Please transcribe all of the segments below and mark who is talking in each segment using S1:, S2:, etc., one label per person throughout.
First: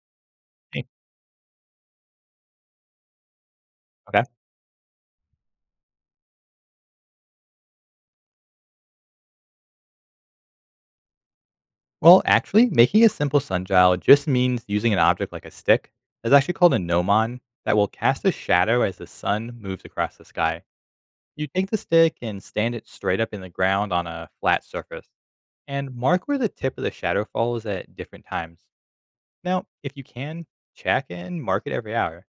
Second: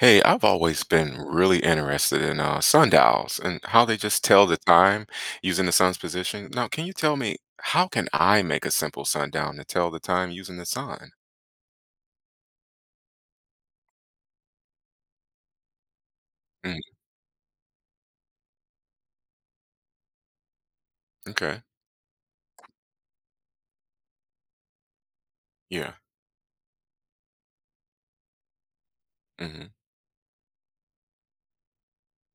S1: Hey, I've always
S2: Interesting.
S1: been really interested in sundials and how they just
S2: Okay.
S1: tell the time using the sun's position. Now, can you tell me how can I make a simple sundown to tell the time using the sun?
S2: Well, actually, making a simple sundial just means using an object like a stick, that's actually called a
S1: Mm,
S2: gnomon, that will cast a shadow as the sun moves across the sky. You
S1: okay.
S2: take the stick and stand it straight up in the ground on a flat surface, and
S1: Yeah.
S2: mark where the tip of the shadow falls at different times. Now,
S1: Hmm.
S2: if you can, check and mark it every hour.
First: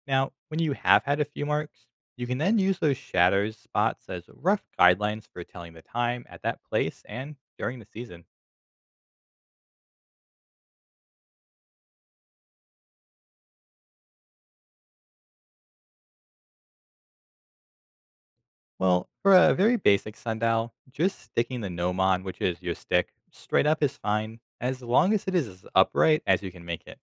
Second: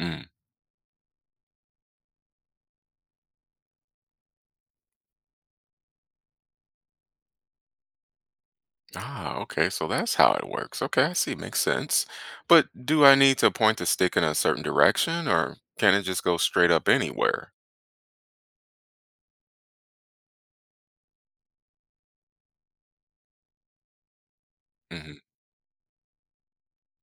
S1: Mm.
S2: Now, when you have had a few marks, you can then use those shadows spots as rough guidelines for telling the time at that place and during the season.
S1: Ah, okay. So that's how it works. Okay, I see. Makes sense. But do I need to point the stick in a certain direction, or can it just go straight up anywhere?
S2: Well, for a very basic sundial, just sticking the gnomon, which is your stick, straight up is fine, as long
S1: Hmm.
S2: as it is as upright as you can make it.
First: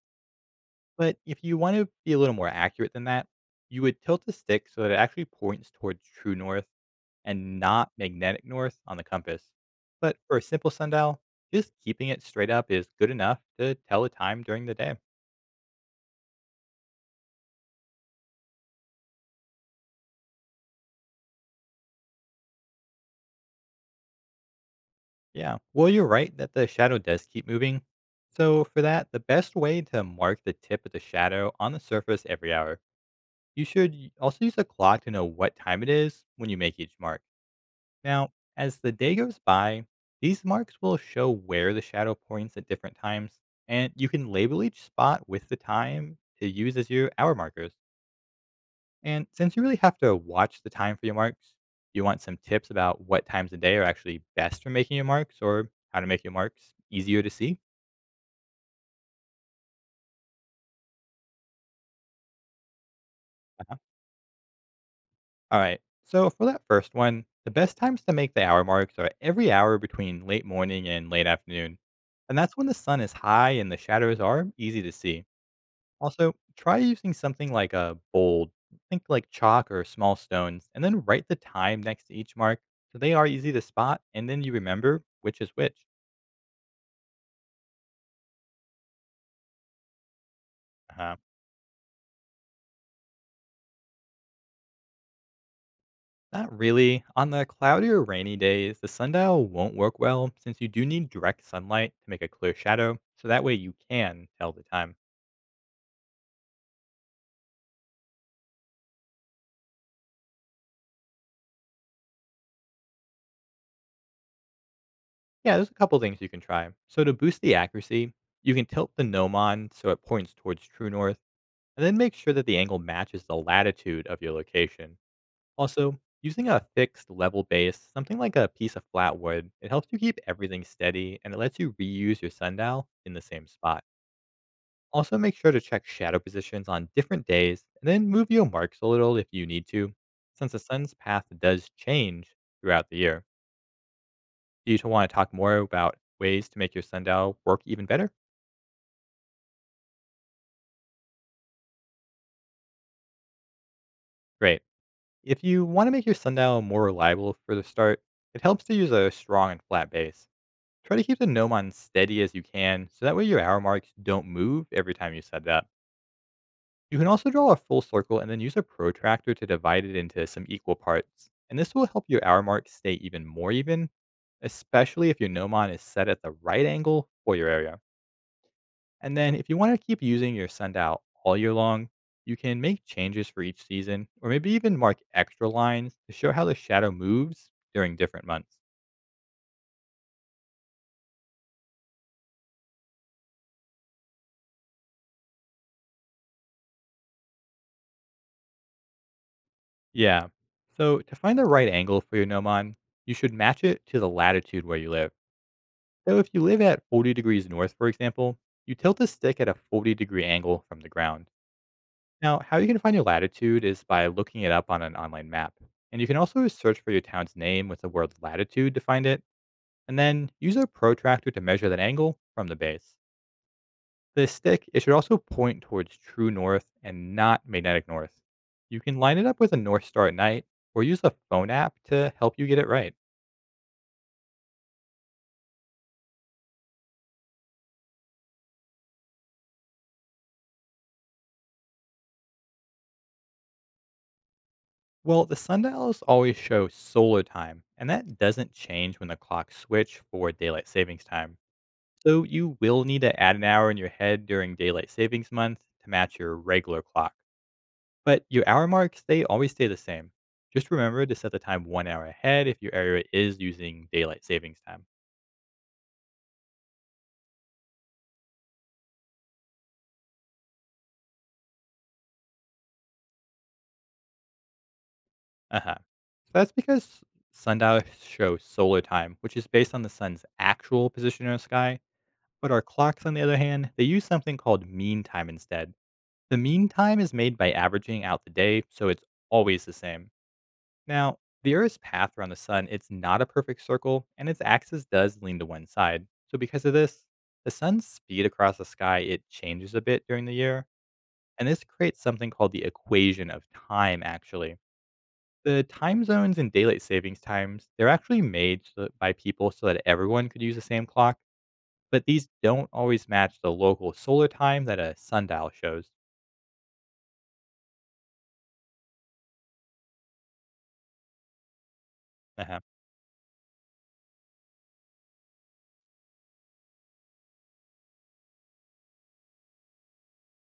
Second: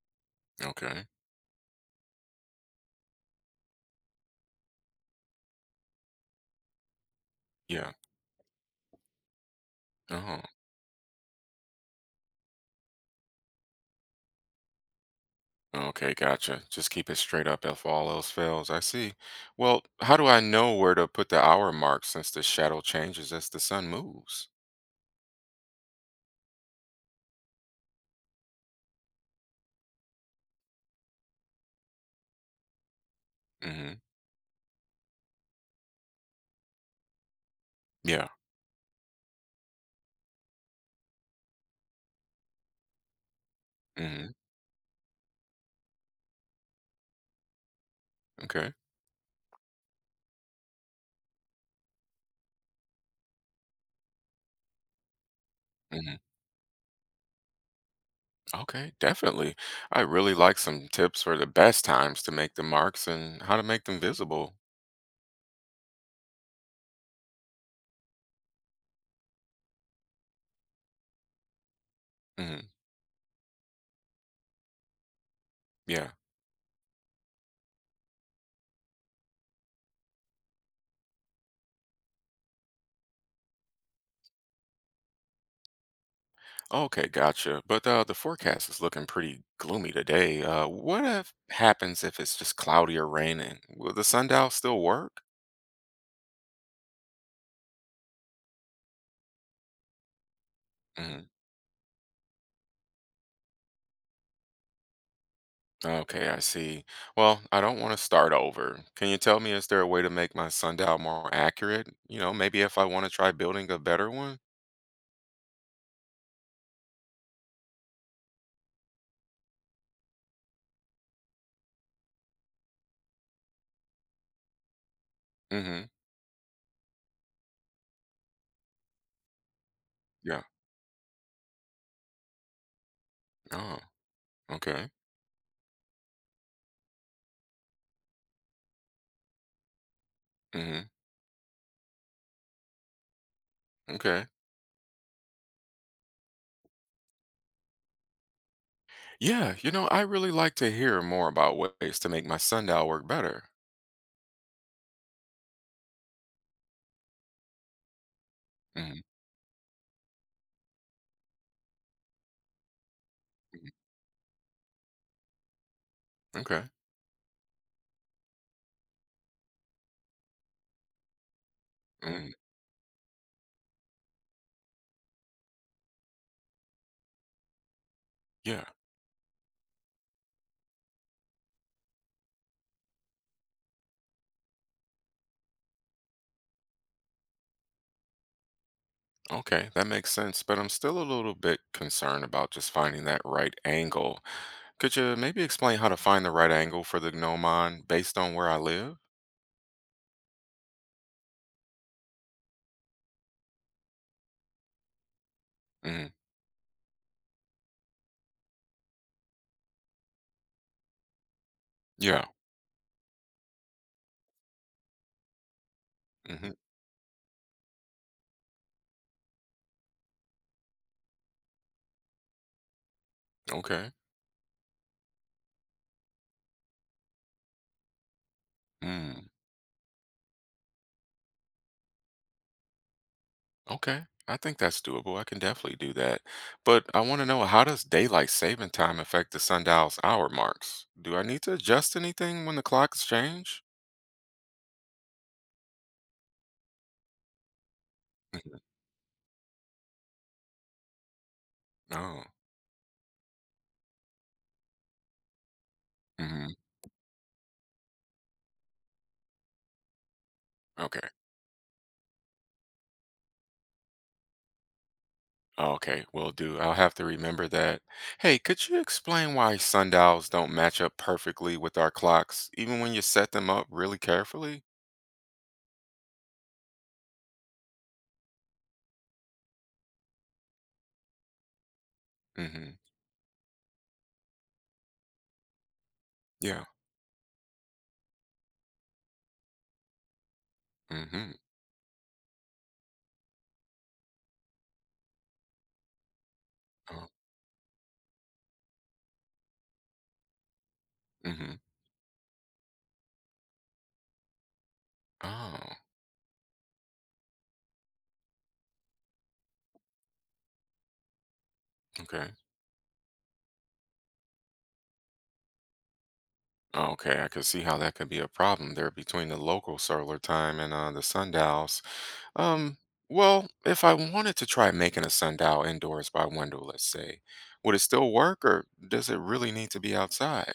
S1: Okay.
S2: But if you want to be a little more accurate than that, you would tilt the stick so that it actually points towards true north and not
S1: Yeah.
S2: magnetic north on the compass. But for a
S1: Oh.
S2: simple sundial, just keeping it straight up is good enough to tell the time during the day.
S1: Okay, gotcha. Just keep it straight up if all else fails. I see. Well, how do I know where to put the hour mark since the shadow changes as the sun moves?
S2: Yeah. Well, you're right that the shadow does keep moving. So, for that, the best way to mark the tip of the shadow on the surface every hour, you should
S1: Mm-hmm.
S2: also use a clock to know what time it is when you make each mark.
S1: Yeah.
S2: Now, as the day goes by, these marks will show where the shadow points at different times, and you
S1: Mm-hmm.
S2: can label each spot with the time to use as your hour markers.
S1: Okay.
S2: And since you really have to watch the time for your marks, do you want some tips about what times of day are actually best for making your marks or how to
S1: Hmm.
S2: make your marks easier to see?
S1: Okay, definitely. I really like some tips for the best times to make the marks and how to
S2: Uh-huh.
S1: make them visible.
S2: All right. So for that first one, the best times to make the hour marks are every hour between late morning and late afternoon. And that's
S1: Hmm.
S2: when the sun is high and the shadows are easy to see.
S1: Yeah.
S2: Also, try using something like a bold, think like chalk or small stones, and then write the time next to each mark so they are easy to spot and then you remember which is which.
S1: Okay, gotcha. But the forecast is looking pretty gloomy today. What
S2: Uh-huh.
S1: if happens if it's just cloudy or raining? Will the sundial still work?
S2: Not really. On the cloudy or rainy days, the sundial won't work well since you do need
S1: Mm-hmm.
S2: direct sunlight to make a clear shadow, so that way you can tell the time.
S1: Okay, I see. Well, I don't want to start over. Can you tell me, is there a way to make my sundial more accurate? You know, maybe if I want to try building a better one?
S2: Yeah, there's a couple things you can try. So to boost the accuracy, you can tilt the gnomon so it points towards true north, and then make sure that the angle matches the latitude of your location.
S1: Mm-hmm.
S2: Also, using a fixed level base, something like a piece of flat wood, it helps you keep
S1: Yeah.
S2: everything steady and it lets you reuse your sundial in the same
S1: Oh,
S2: spot.
S1: okay.
S2: Also, make sure to check shadow positions on different days and then move your marks a little if you need to, since the
S1: Mm-hmm.
S2: sun's path does change throughout the year.
S1: Okay.
S2: Do you want to talk more about ways to make your sundial work even better?
S1: Yeah, you know, I really like to hear more about ways to make my sundial work better.
S2: Great. If you want to make your sundial more reliable for the start, it helps to use
S1: Hmm.
S2: a strong and flat base. Try to keep the gnome on steady as you can so that way your hour marks don't move every time you set it up.
S1: Okay.
S2: You can also draw a full circle and then use a protractor to divide it into some equal parts. And this will help your
S1: Mm,
S2: hour mark stay even more even, especially if your gnomon is set at the right angle for your area.
S1: yeah.
S2: And then if you want to keep using your sundial all year long, you can make changes for each season or maybe even mark extra lines to show how the shadow moves during different months.
S1: Okay, that makes sense, but I'm still a little bit concerned about just finding that right angle. Could you maybe explain how to find the right angle for the gnomon based on where I live?
S2: Yeah. So to find the right angle for your gnomon, you should match it to the latitude where you live.
S1: Mm.
S2: So if you live at 40 degrees north, for example, you tilt a stick at a 40-degree angle from the ground.
S1: Yeah.
S2: Now, how you can find your latitude is by looking it up on an online map. And you can also
S1: Hmm.
S2: search for your town's name with the word latitude to find it, and then use a protractor to measure that angle from the base.
S1: Okay.
S2: The stick, it should also point towards true north and not magnetic north. You can line it
S1: Mm.
S2: up with a north star at night or use a phone app to help you get it right.
S1: Okay. I think that's doable. I can definitely do that. But I want to know how does daylight saving time affect the sundial's hour marks? Do I need to adjust anything when the clocks change?
S2: Well, the sundials always show solar time, and that doesn't
S1: Mhm.
S2: change when the clocks switch for daylight savings time. So
S1: Oh.
S2: you will need to add an hour in your head during daylight savings month to match your
S1: Hmm.
S2: regular clock. But your hour marks, they always stay the same. Just remember
S1: Okay.
S2: to set the time 1 hour ahead if your area is using daylight savings time.
S1: Okay. Will do. I'll have to remember that. Hey, could you explain why sundials don't match up perfectly with our clocks, even when you set them up really carefully?
S2: Uh huh. So that's because sundials show solar time, which is based on the sun's actual position in the sky. But our
S1: Hmm.
S2: clocks, on the other hand, they use something called mean time instead. The
S1: Yeah.
S2: mean time is made by averaging out the day, so it's always the same. Now,
S1: Hmm.
S2: the Earth's path around the sun, it's not a perfect circle, and its axis does lean to one side. So because of this,
S1: Oh.
S2: the sun's speed across the sky, it changes a bit during the year, and
S1: Hmm.
S2: this creates something called the equation of time actually. The
S1: Oh.
S2: time zones and daylight savings times, they're actually made by people so that everyone could use the same clock, but these
S1: Okay.
S2: don't always match the local solar time that a sundial shows.
S1: Okay, I could see how that could be a problem there between the local solar time and the sundials.
S2: Uh-huh.
S1: Um, well, if I wanted to try making a sundial indoors by window, let's say, would it still work, or does it really need to be outside?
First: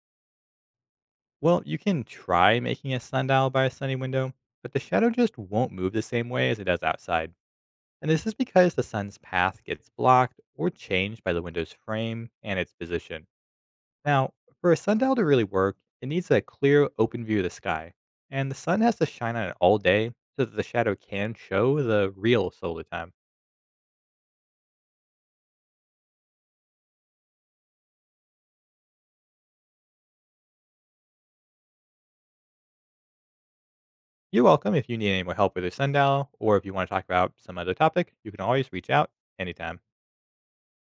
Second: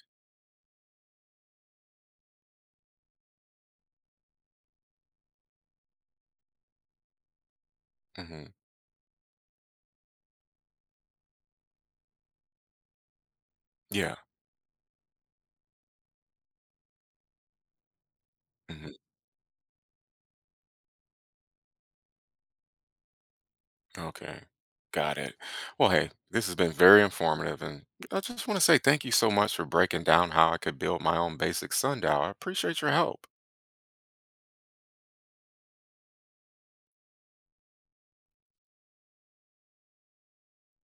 S2: Well, you can try making a sundial by a sunny window, but the shadow just won't move the same way as it does outside. And this is
S1: Hmm.
S2: because the sun's path gets blocked or changed by the window's frame and its position.
S1: Yeah.
S2: Now, for a sundial to really work, it needs a clear, open view of the sky, and the sun
S1: Hmm.
S2: has to shine on it all day so that the shadow can show the real solar time.
S1: Okay. Got it. Well, hey, this has been very informative, and I just want to say thank you so much for breaking down how I could build my own basic sundial. I appreciate your help.
S2: You're welcome. If you need any more help with your sundial, or if you want to talk about some other topic, you can always reach out anytime.